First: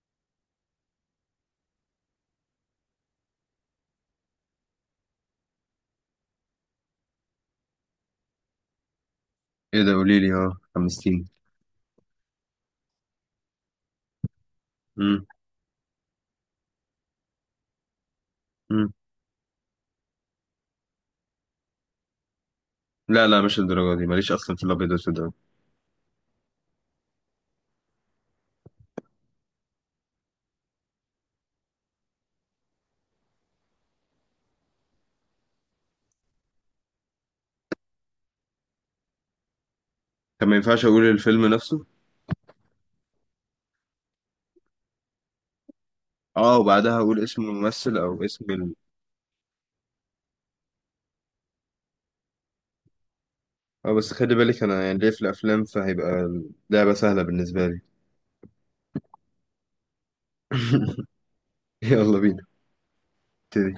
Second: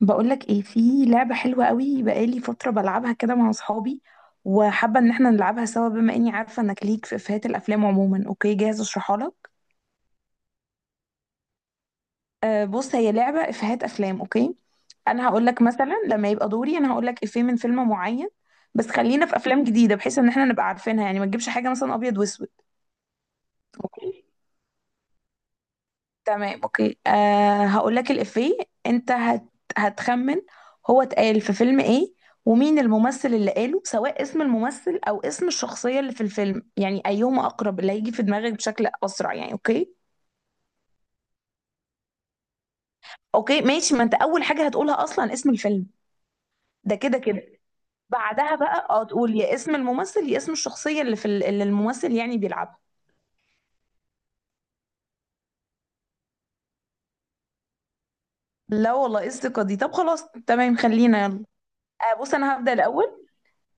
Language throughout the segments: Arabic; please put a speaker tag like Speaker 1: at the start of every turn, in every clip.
Speaker 1: بقولك ايه؟ في لعبة حلوة قوي بقالي فترة بلعبها كده مع اصحابي، وحابة ان احنا نلعبها سوا. بما اني عارفة انك ليك في افيهات الافلام عموما. اوكي، جاهز اشرحها لك؟
Speaker 2: ايه ده؟ قولي لي، اه حمستيني.
Speaker 1: آه بص، هي لعبة افيهات افلام. اوكي.
Speaker 2: امم.
Speaker 1: انا هقولك مثلا لما يبقى دوري انا هقولك افيه من فيلم معين. بس
Speaker 2: امم.
Speaker 1: خلينا في افلام جديدة بحيث ان احنا نبقى عارفينها. يعني ما تجيبش حاجة مثلا ابيض واسود.
Speaker 2: لا لا، مش الدرجه دي،
Speaker 1: اوكي،
Speaker 2: ماليش اصلا في الابيض والاسود ده.
Speaker 1: تمام. اوكي، هقول لك الإفيه. انت هتخمن. هو اتقال في فيلم ايه، ومين الممثل اللي قاله، سواء اسم الممثل او اسم الشخصية اللي في الفيلم. يعني ايهما اقرب اللي هيجي في دماغك بشكل اسرع. يعني اوكي.
Speaker 2: كان ما ينفعش اقول الفيلم نفسه.
Speaker 1: اوكي ماشي، ما انت اول حاجة هتقولها اصلا اسم الفيلم.
Speaker 2: اه
Speaker 1: ده
Speaker 2: وبعدها
Speaker 1: كده
Speaker 2: اقول اسم
Speaker 1: كده.
Speaker 2: الممثل او اسم
Speaker 1: بعدها بقى تقول يا اسم الممثل يا اسم الشخصية اللي في اللي الممثل يعني بيلعبها.
Speaker 2: اه، بس خلي بالك انا يعني ليه في الافلام فهيبقى اللعبه سهله بالنسبه لي.
Speaker 1: لا والله، ايه الثقة دي؟ طب خلاص، تمام، خلينا يلا.
Speaker 2: يلا
Speaker 1: أه بص،
Speaker 2: بينا.
Speaker 1: انا هبدأ الاول.
Speaker 2: ابتدي.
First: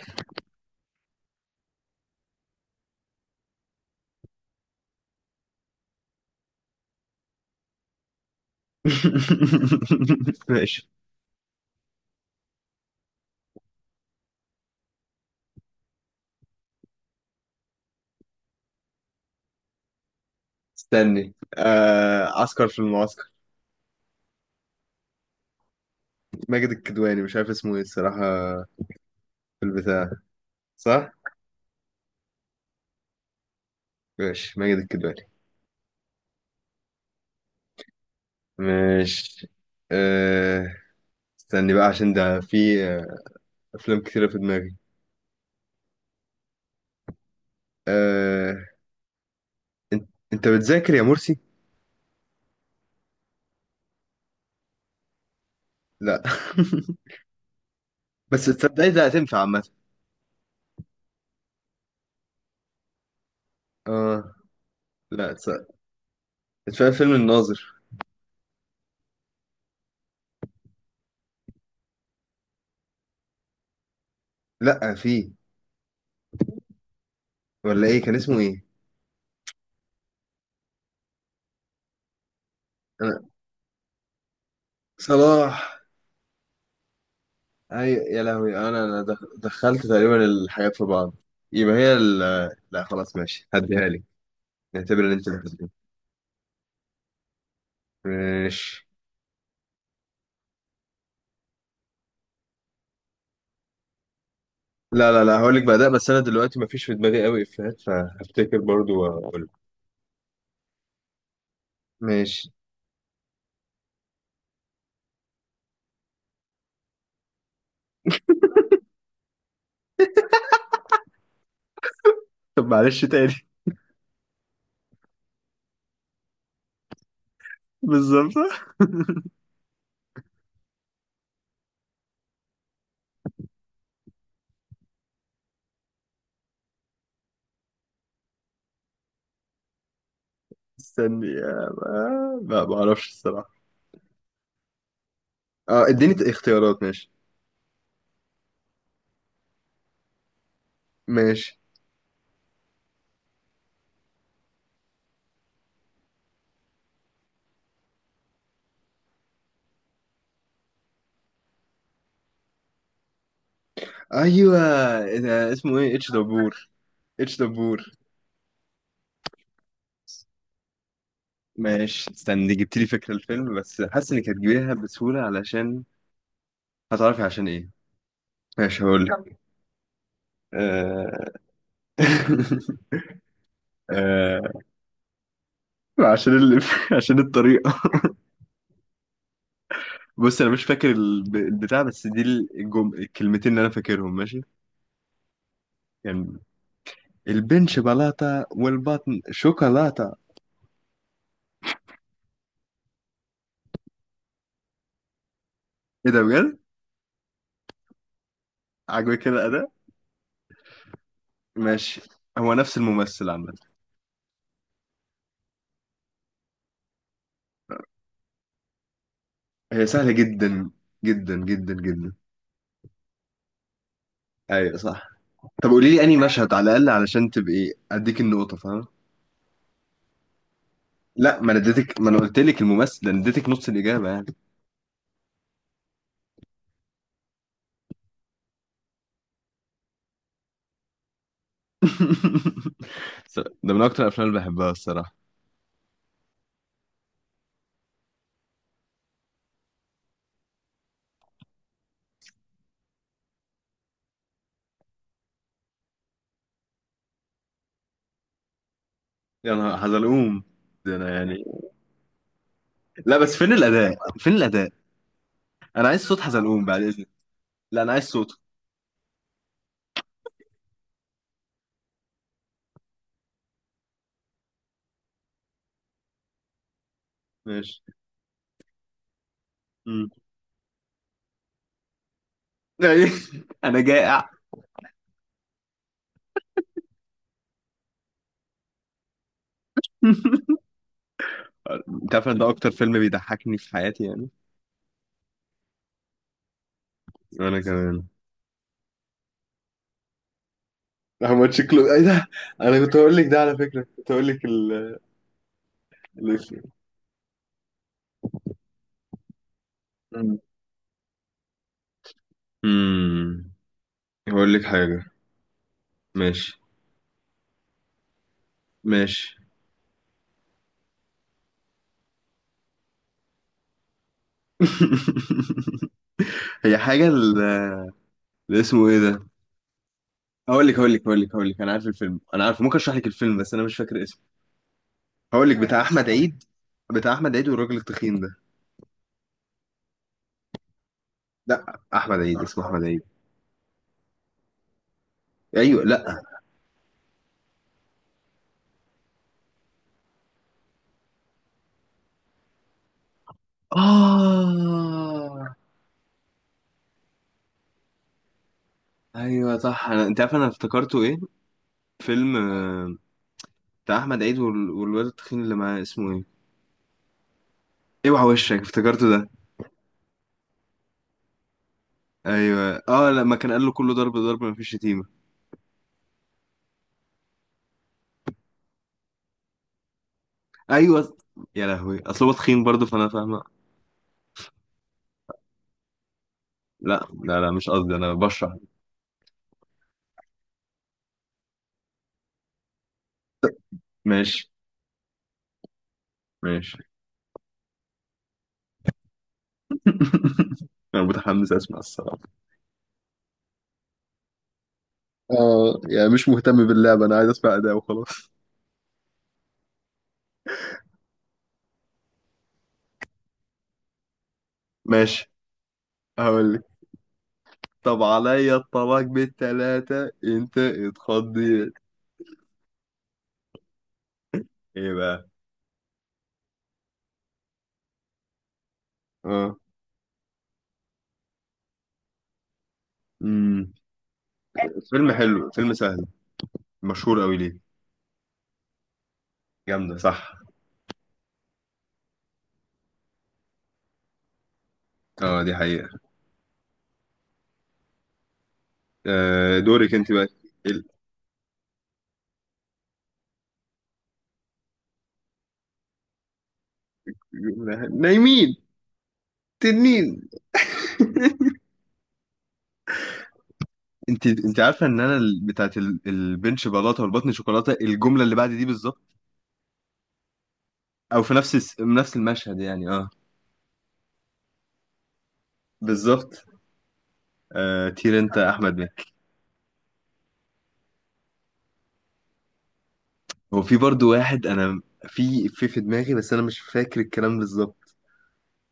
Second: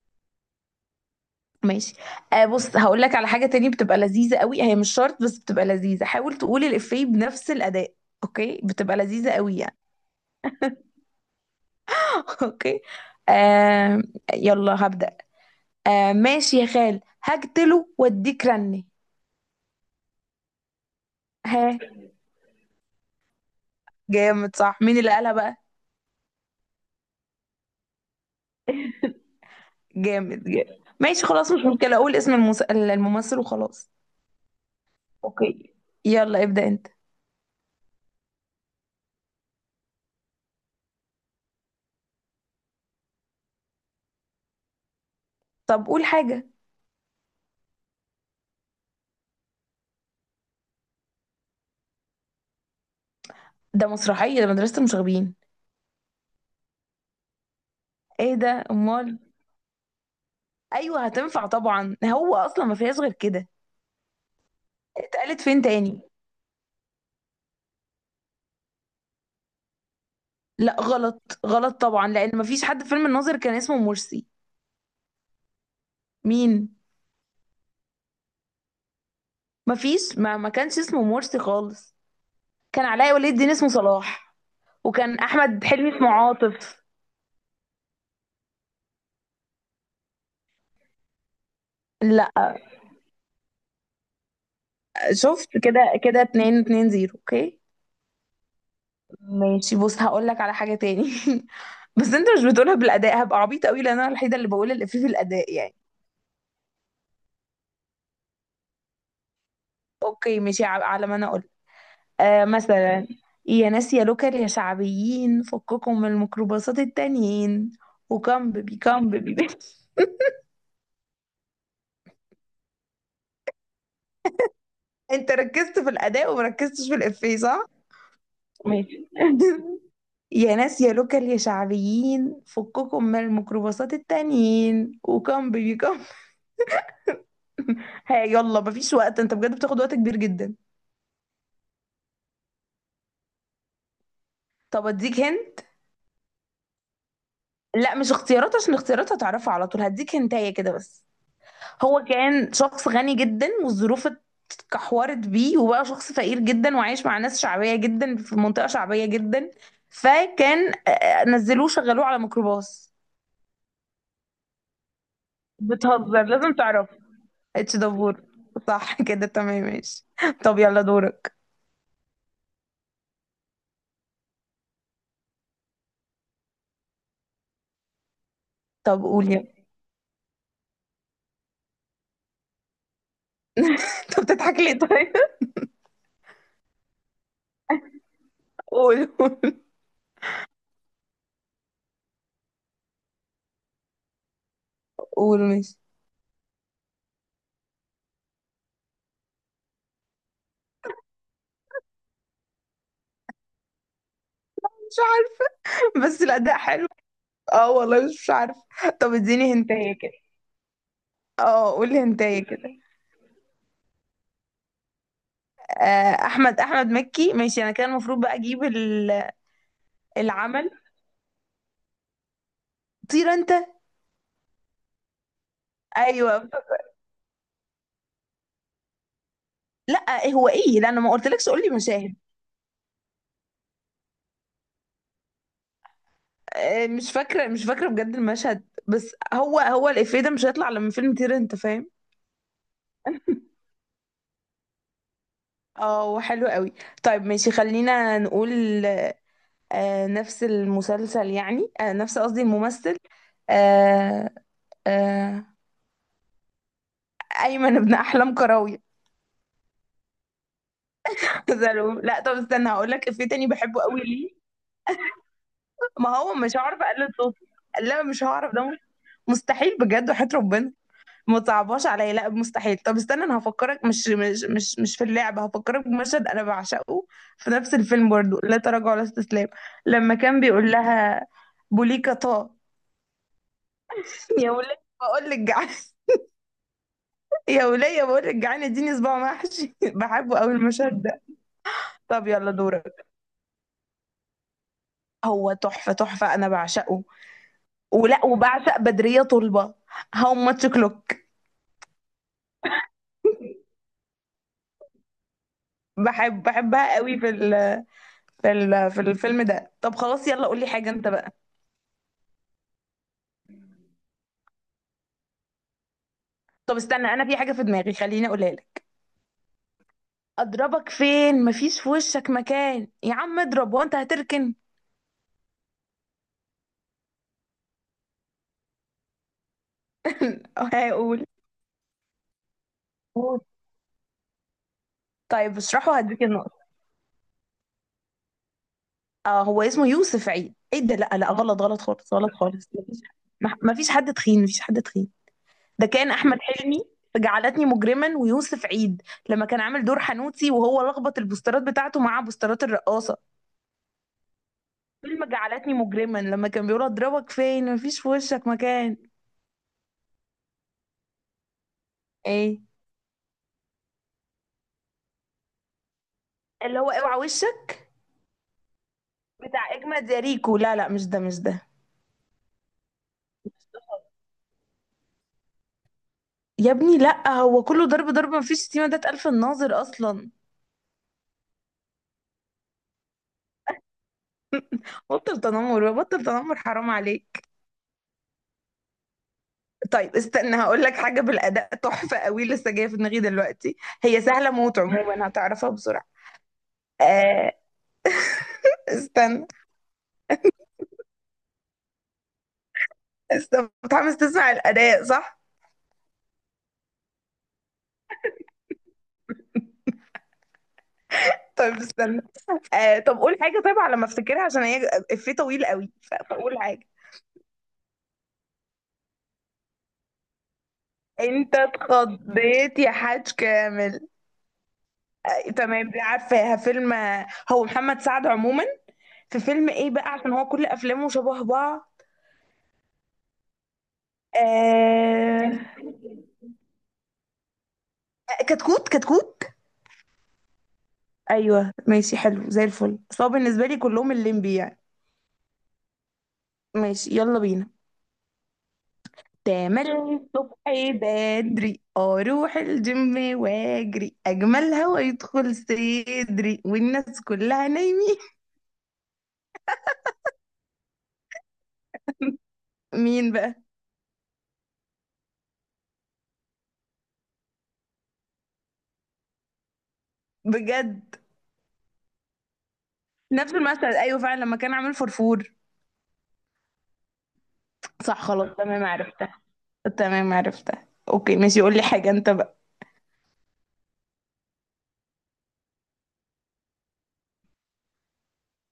Speaker 1: ماشي. آه بص، هقول لك على حاجة تانية بتبقى لذيذة قوي، هي مش شرط بس بتبقى لذيذة. حاول تقول الإفيه بنفس الأداء. اوكي، بتبقى لذيذة قوي يعني.
Speaker 2: ماشي.
Speaker 1: اوكي. آه. يلا هبدأ. آه ماشي يا خال، هقتله واديك رني.
Speaker 2: استني،
Speaker 1: ها؟
Speaker 2: عسكر في المعسكر.
Speaker 1: جامد، صح؟ مين اللي قالها بقى؟
Speaker 2: ماجد الكدواني، مش عارف اسمه ايه الصراحه، في البتاع.
Speaker 1: جامد جامد،
Speaker 2: صح.
Speaker 1: ماشي خلاص، مش مشكلة اقول اسم الممثل وخلاص.
Speaker 2: ماشي، ماجد الكدواني.
Speaker 1: اوكي، يلا ابدأ انت.
Speaker 2: ماشي. آه... استني بقى عشان ده في افلام كتيره في دماغي.
Speaker 1: طب قول حاجة.
Speaker 2: آه... انت بتذاكر يا مرسي؟
Speaker 1: ده مسرحية، ده مدرسة المشاغبين.
Speaker 2: لا.
Speaker 1: ايه
Speaker 2: بس
Speaker 1: ده
Speaker 2: تصدقي ده
Speaker 1: امال؟
Speaker 2: هتنفع عامه.
Speaker 1: ايوه هتنفع طبعا، هو اصلا ما فيهاش غير كده.
Speaker 2: اه. لا،
Speaker 1: اتقالت فين
Speaker 2: تصدق،
Speaker 1: تاني؟
Speaker 2: فاهم فيلم الناظر؟
Speaker 1: لا غلط غلط طبعا، لان ما فيش حد في فيلم الناظر كان اسمه مرسي.
Speaker 2: لا في.
Speaker 1: مين؟
Speaker 2: ولا ايه كان اسمه ايه؟
Speaker 1: ما فيش. ما كانش اسمه مرسي خالص. كان علاء
Speaker 2: انا
Speaker 1: ولي الدين اسمه صلاح. وكان احمد
Speaker 2: صلاح.
Speaker 1: حلمي اسمه عاطف.
Speaker 2: اي يا لهوي، انا دخلت تقريبا الحاجات في بعض. يبقى هي
Speaker 1: لا.
Speaker 2: لا خلاص، ماشي هديها لك. نعتبر ان انت
Speaker 1: شفت؟
Speaker 2: بتهزري.
Speaker 1: كده كده اتنين، اتنين زيرو. اوكي.
Speaker 2: ماشي.
Speaker 1: ماشي، بص هقول لك على حاجة تاني. بس انت مش بتقولها بالاداء، هبقى عبيطة قوي لان انا الوحيدة اللي بقول الافيه
Speaker 2: لا لا لا،
Speaker 1: بالاداء
Speaker 2: هقول لك
Speaker 1: يعني.
Speaker 2: بقى ده، بس انا دلوقتي مفيش في دماغي قوي افيهات فهفتكر برضو واقول.
Speaker 1: اوكي ماشي، على ما انا. آه
Speaker 2: ماشي.
Speaker 1: مثلا. يا ناس يا لوكر يا شعبيين فككم من الميكروباصات التانيين، وكم بيبي كم بيبي.
Speaker 2: طب معلش تاني.
Speaker 1: انت ركزت في الاداء ومركزتش في الافيه، صح؟
Speaker 2: بالظبط.
Speaker 1: ماشي. يا ناس يا لوكر يا شعبيين فككم من الميكروباصات التانيين، وكم بيبي كم. ها؟ يلا مفيش وقت، انت بجد بتاخد وقت كبير جدا.
Speaker 2: استني، ما اعرفش الصراحه.
Speaker 1: طب اديك هن.
Speaker 2: اه، اديني اختيارات، ماشي.
Speaker 1: لا، مش اختيارات، عشان اختيارات هتعرفها على طول، هديك هنتايه كده بس.
Speaker 2: ماشي.
Speaker 1: هو كان شخص غني جدا والظروف كحورت بيه، وبقى شخص فقير جدا وعايش مع ناس شعبية جدا في منطقة شعبية جدا. فكان، نزلوه شغلوه على ميكروباص.
Speaker 2: ايوه. ده اسمه ايه؟ اتش
Speaker 1: بتهزر، لازم
Speaker 2: دبور؟
Speaker 1: تعرف.
Speaker 2: اتش
Speaker 1: اتش
Speaker 2: دبور.
Speaker 1: دبور. صح كده، تمام ماشي. طب يلا دورك.
Speaker 2: ماشي. استني، جبت لي فكره الفيلم، بس حاسس انك هتجيبيها بسهوله علشان هتعرفي عشان ايه. ماشي،
Speaker 1: طب
Speaker 2: هقول
Speaker 1: قول
Speaker 2: لك.
Speaker 1: يلا.
Speaker 2: آه...
Speaker 1: طب
Speaker 2: آه...
Speaker 1: بتضحك ليه طيب؟
Speaker 2: عشان عشان الطريقه.
Speaker 1: قول قول.
Speaker 2: بص، انا مش فاكر البتاع، بس دي الكلمتين اللي انا فاكرهم، ماشي.
Speaker 1: قول ماشي.
Speaker 2: يعني البنش بلاطه والبطن شوكولاته.
Speaker 1: مش عارفة.
Speaker 2: ايه ده
Speaker 1: بس
Speaker 2: بجد؟
Speaker 1: الأداء حلو. اه والله، مش عارفة. طب
Speaker 2: عجبك
Speaker 1: اديني
Speaker 2: كده.
Speaker 1: هنتايه كده. اه قولي
Speaker 2: ماشي.
Speaker 1: هنتايه
Speaker 2: هو
Speaker 1: كده.
Speaker 2: نفس الممثل عامة.
Speaker 1: آه، احمد مكي. ماشي انا كان المفروض بقى اجيب
Speaker 2: هي سهلة جدا
Speaker 1: العمل.
Speaker 2: جدا جدا جدا.
Speaker 1: طير انت.
Speaker 2: ايوه صح. طب قولي لي انهي
Speaker 1: ايوه.
Speaker 2: مشهد على الاقل علشان تبقي اديك النقطة، فاهم.
Speaker 1: لا هو ايه، لا انا ما
Speaker 2: لا،
Speaker 1: قلتلكش
Speaker 2: ما انا
Speaker 1: قول لي
Speaker 2: اديتك، ما
Speaker 1: مشاهد.
Speaker 2: انا قلت لك الممثل ده، انا اديتك نص الاجابة يعني.
Speaker 1: مش فاكره مش فاكره بجد المشهد، بس هو الافيه ده مش هيطلع لما فيلم طير انت، فاهم؟
Speaker 2: ده من اكتر الافلام اللي بحبها الصراحة.
Speaker 1: اه، حلو قوي. طيب ماشي، خلينا نقول. نفس المسلسل يعني، نفس، قصدي الممثل. آه آه ايمن ابن احلام كراوي.
Speaker 2: يا نهار حزلقوم، ده انا يعني.
Speaker 1: زعلوم. لا طب استنى، هقول لك
Speaker 2: لا،
Speaker 1: افيه
Speaker 2: بس
Speaker 1: تاني
Speaker 2: فين
Speaker 1: بحبه
Speaker 2: الاداء
Speaker 1: قوي
Speaker 2: فين
Speaker 1: ليه.
Speaker 2: الاداء؟ انا عايز
Speaker 1: ما
Speaker 2: صوت
Speaker 1: هو مش
Speaker 2: حزلقوم
Speaker 1: هعرف
Speaker 2: بعد اذنك.
Speaker 1: اقلد صوته.
Speaker 2: لا، انا
Speaker 1: لا
Speaker 2: عايز
Speaker 1: مش
Speaker 2: صوته.
Speaker 1: هعرف ده. مستحيل بجد وحياة ربنا. ما تصعبهاش عليا، لا مستحيل. طب استنى، انا هفكرك مش في اللعبه، هفكرك بمشهد انا بعشقه. في نفس
Speaker 2: ماشي.
Speaker 1: الفيلم برضو، لا تراجع ولا استسلام.
Speaker 2: مم.
Speaker 1: لما كان بيقول لها بوليكا طه.
Speaker 2: انا جائع.
Speaker 1: يا وليه بقول لك جعان. يا وليه بقول لك جعان اديني صباع محشي. بحبه قوي المشهد ده.
Speaker 2: انت
Speaker 1: طب
Speaker 2: عارف إن ده
Speaker 1: يلا
Speaker 2: اكتر فيلم
Speaker 1: دورك.
Speaker 2: بيضحكني في حياتي يعني.
Speaker 1: هو تحفه تحفه انا بعشقه.
Speaker 2: وانا كمان.
Speaker 1: ولا وبعشق بدريه طلبه. هاو ماتش كلوك.
Speaker 2: احمد، شكله ايه ده؟ انا كنت هقول لك ده على فكره، كنت هقول لك
Speaker 1: بحب
Speaker 2: الاسم.
Speaker 1: بحبها قوي في الفيلم ده. طب خلاص
Speaker 2: مم.
Speaker 1: يلا قولي حاجه انت بقى.
Speaker 2: مم. هقول لك حاجة. ماشي.
Speaker 1: طب استنى، انا في حاجه في دماغي، خليني اقولها لك.
Speaker 2: ماشي.
Speaker 1: اضربك فين، مفيش في وشك مكان، يا عم اضرب وانت هتركن.
Speaker 2: هي حاجة اللي اسمه ايه ده؟ هقول لك هقول لك هقول
Speaker 1: هقول.
Speaker 2: لك هقول لك، انا عارف الفيلم، انا عارف، ممكن اشرح لك الفيلم
Speaker 1: قول.
Speaker 2: بس انا مش فاكر اسمه. هقول لك
Speaker 1: طيب
Speaker 2: بتاع
Speaker 1: اشرحه،
Speaker 2: احمد
Speaker 1: هديك
Speaker 2: عيد.
Speaker 1: النقطه.
Speaker 2: بتاع احمد عيد والراجل التخين ده.
Speaker 1: اه هو اسمه يوسف عيد؟ ايه ده؟ لا لا، غلط
Speaker 2: لا،
Speaker 1: غلط خالص،
Speaker 2: احمد
Speaker 1: غلط
Speaker 2: عيد اسمه
Speaker 1: خالص
Speaker 2: احمد
Speaker 1: مفيش.
Speaker 2: عيد.
Speaker 1: مفيش حد تخين، مفيش حد تخين.
Speaker 2: ايوه.
Speaker 1: ده كان
Speaker 2: لا.
Speaker 1: احمد حلمي في جعلتني مجرما ويوسف عيد. لما كان عامل دور حنوتي وهو لخبط البوسترات بتاعته مع بوسترات الرقاصه. فيلم
Speaker 2: اه.
Speaker 1: جعلتني مجرما لما كان بيقول اضربك فين مفيش في وشك مكان.
Speaker 2: ايوه صح. انا، انت عارف انا افتكرته ايه؟ فيلم
Speaker 1: ايه؟
Speaker 2: بتاع احمد عيد والواد التخين اللي معاه اسمه ايه؟
Speaker 1: اللي هو اوعى وشك.
Speaker 2: اوعى وشك، افتكرته ده.
Speaker 1: بتاع اجمد يا ريكو؟ لا لا مش ده مش ده.
Speaker 2: ايوه اه، لما كان قال له كله ضرب ضرب مفيش شتيمه.
Speaker 1: يا ابني لا، هو كله ضرب ضرب مفيش شتيمه، ده اتقال في الناظر اصلا.
Speaker 2: ايوه. يا لهوي اصل هو تخين برضه فانا فاهمه.
Speaker 1: بطل تنمر بقى، بطل تنمر حرام
Speaker 2: لا لا لا،
Speaker 1: عليك.
Speaker 2: مش قصدي، انا بشرح.
Speaker 1: طيب استنى، هقول لك حاجه بالاداء تحفه قوي لسه جايه في دماغي دلوقتي. هي
Speaker 2: ماشي.
Speaker 1: سهله موت عموما، هتعرفها بسرعه.
Speaker 2: ماشي.
Speaker 1: آه. استنى.
Speaker 2: انا متحمس اسمع الصراحه.
Speaker 1: استنى متحمس تسمع الاداء، صح؟
Speaker 2: اه يعني مش مهتم باللعبة، انا عايز اسمع اداء وخلاص.
Speaker 1: طيب استنى. طب قول حاجه، طيب على ما افتكرها، عشان هي
Speaker 2: ماشي،
Speaker 1: افيه طويل قوي،
Speaker 2: هقول
Speaker 1: فقول
Speaker 2: لك.
Speaker 1: حاجه.
Speaker 2: طب عليا الطلاق بالتلاتة انت
Speaker 1: انت
Speaker 2: اتخضيت.
Speaker 1: اتخضيت يا حاج كامل.
Speaker 2: ايه بقى؟
Speaker 1: تمام، لا عارفاها فيلم. هو محمد سعد عموما. في
Speaker 2: اه.
Speaker 1: فيلم ايه بقى، عشان هو كل افلامه شبه بعض.
Speaker 2: امم فيلم حلو،
Speaker 1: آه...
Speaker 2: فيلم سهل، مشهور قوي ليه؟
Speaker 1: كتكوت كتكوت.
Speaker 2: جامده صح.
Speaker 1: ايوه ماشي، حلو زي الفل، بس هو بالنسبه لي كلهم الليمبي يعني.
Speaker 2: اه دي حقيقه.
Speaker 1: ماشي يلا بينا.
Speaker 2: آه،
Speaker 1: تملي
Speaker 2: دورك انت بقى.
Speaker 1: الصبح بدري اروح الجيم واجري، اجمل هوا يدخل صدري والناس كلها نايمين.
Speaker 2: نايمين. تنين.
Speaker 1: مين بقى؟
Speaker 2: انت عارفه ان انا بتاعت البنش بلاطه والبطن شوكولاته، الجمله اللي بعد دي بالظبط؟
Speaker 1: بجد.
Speaker 2: او في نفس نفس المشهد يعني اه.
Speaker 1: نفس المشهد ايوه فعلا، لما كان عامل فرفور.
Speaker 2: بالظبط. آه طير
Speaker 1: صح
Speaker 2: انت يا
Speaker 1: خلاص،
Speaker 2: احمد
Speaker 1: تمام
Speaker 2: مكي.
Speaker 1: عرفتها. تمام عرفتها، اوكي ماشي، قول لي حاجه انت بقى.
Speaker 2: هو في برضو واحد، انا في دماغي، بس انا مش فاكر الكلام بالظبط،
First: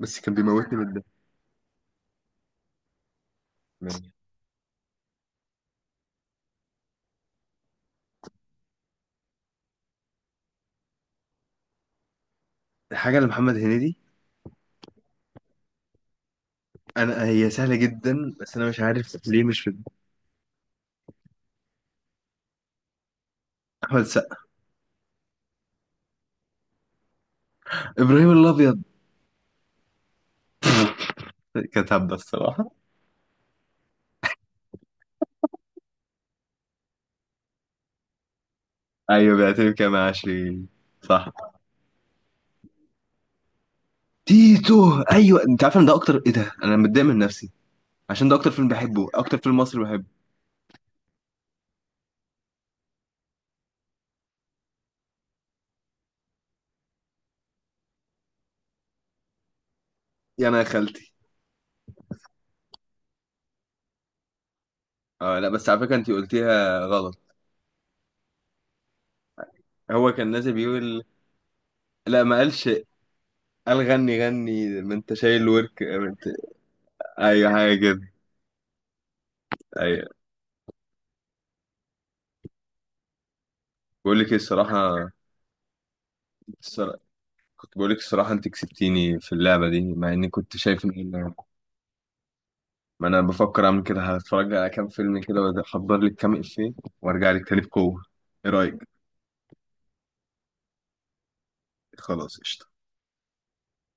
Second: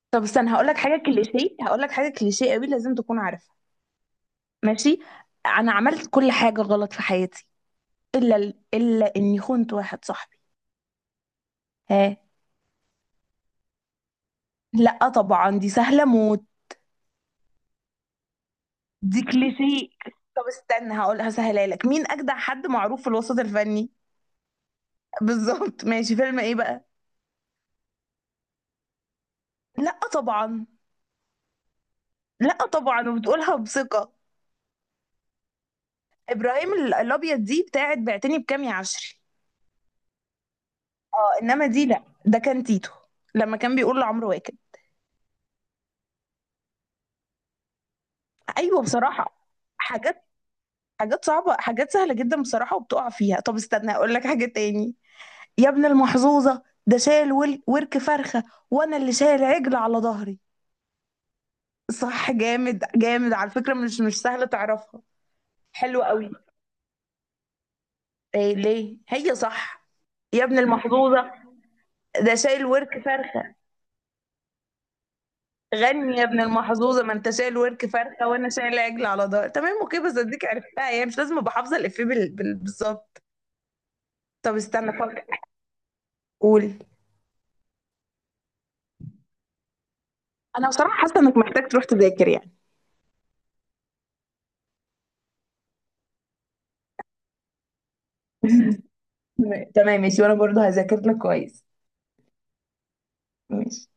Speaker 2: بس
Speaker 1: طب
Speaker 2: كان
Speaker 1: استنى، هقول لك
Speaker 2: بيموتني من
Speaker 1: حاجه
Speaker 2: الضحك.
Speaker 1: كليشيه، هقول لك حاجه كليشيه قوي لازم تكون عارفها.
Speaker 2: ماشي.
Speaker 1: ماشي. انا عملت كل حاجه غلط في حياتي، الا اني خنت واحد صاحبي. ها؟
Speaker 2: حاجه لمحمد هنيدي.
Speaker 1: لا طبعا، دي سهله موت.
Speaker 2: انا هي سهله جدا، بس انا مش عارف
Speaker 1: دي
Speaker 2: ليه مش في
Speaker 1: كليشيه.
Speaker 2: دماغي.
Speaker 1: طب استنى، هقول هسهلها لك، مين اجدع حد معروف في الوسط الفني؟
Speaker 2: احمد السقا.
Speaker 1: بالظبط ماشي، فيلم ايه بقى؟
Speaker 2: ابراهيم الابيض.
Speaker 1: لا طبعا.
Speaker 2: كانت هبه
Speaker 1: لا
Speaker 2: الصراحه.
Speaker 1: طبعا، وبتقولها بثقه. ابراهيم الابيض دي بتاعت بعتني بكام يا عشري.
Speaker 2: ايوه بيعترف كام عشري. صح.
Speaker 1: اه انما دي لا، ده كان تيتو. لما كان بيقول لعمرو واكد.
Speaker 2: تيتو ايوه، انت عارف ان ده اكتر ايه ده، انا متضايق من نفسي عشان ده اكتر فيلم
Speaker 1: ايوه
Speaker 2: بحبه،
Speaker 1: بصراحه.
Speaker 2: اكتر فيلم مصري بحبه.
Speaker 1: حاجات حاجات صعبه، حاجات سهله جدا بصراحه وبتقع فيها. طب استنى، اقول لك حاجه تاني. يا ابن المحظوظه، ده شال ورك فرخه، وانا اللي شايل عجل على ظهري.
Speaker 2: يا انا يا خالتي.
Speaker 1: صح، جامد جامد على فكره، مش سهله تعرفها.
Speaker 2: اه، لا بس على فكره
Speaker 1: حلو
Speaker 2: انت
Speaker 1: قوي.
Speaker 2: قلتيها غلط.
Speaker 1: إيه ليه؟ هي صح.
Speaker 2: هو كان
Speaker 1: يا
Speaker 2: نازل
Speaker 1: ابن
Speaker 2: بيقول.
Speaker 1: المحظوظه
Speaker 2: لا
Speaker 1: ده
Speaker 2: ما
Speaker 1: شايل
Speaker 2: قالش.
Speaker 1: ورك فرخه.
Speaker 2: قال غني غني ما انت شايل ورك ما
Speaker 1: غني
Speaker 2: انت...
Speaker 1: يا ابن المحظوظه من تشاء
Speaker 2: ايوه حاجه
Speaker 1: الورك
Speaker 2: كده،
Speaker 1: فرخه، وانا شايل العجل على ظهر. تمام اوكي،
Speaker 2: ايوه.
Speaker 1: بس اديك عرفتها يعني، مش لازم ابقى حافظه الافيه بالظبط.
Speaker 2: بقول لك ايه
Speaker 1: طب
Speaker 2: الصراحه،
Speaker 1: استنى فكر. قول.
Speaker 2: الصرا- كنت بقول لك الصراحه، انت كسبتيني في اللعبه دي مع اني كنت
Speaker 1: انا
Speaker 2: شايف ان،
Speaker 1: بصراحه حاسه انك محتاج تروح تذاكر يعني.
Speaker 2: ما انا بفكر اعمل كده، هتفرج على كام فيلم كده واحضر لك كام افيه، وارجع لك تاني بقوه. ايه رايك؟
Speaker 1: تمام ماشي، وانا برضو هذاكر لك كويس.
Speaker 2: خلاص قشطة.
Speaker 1: ماشي.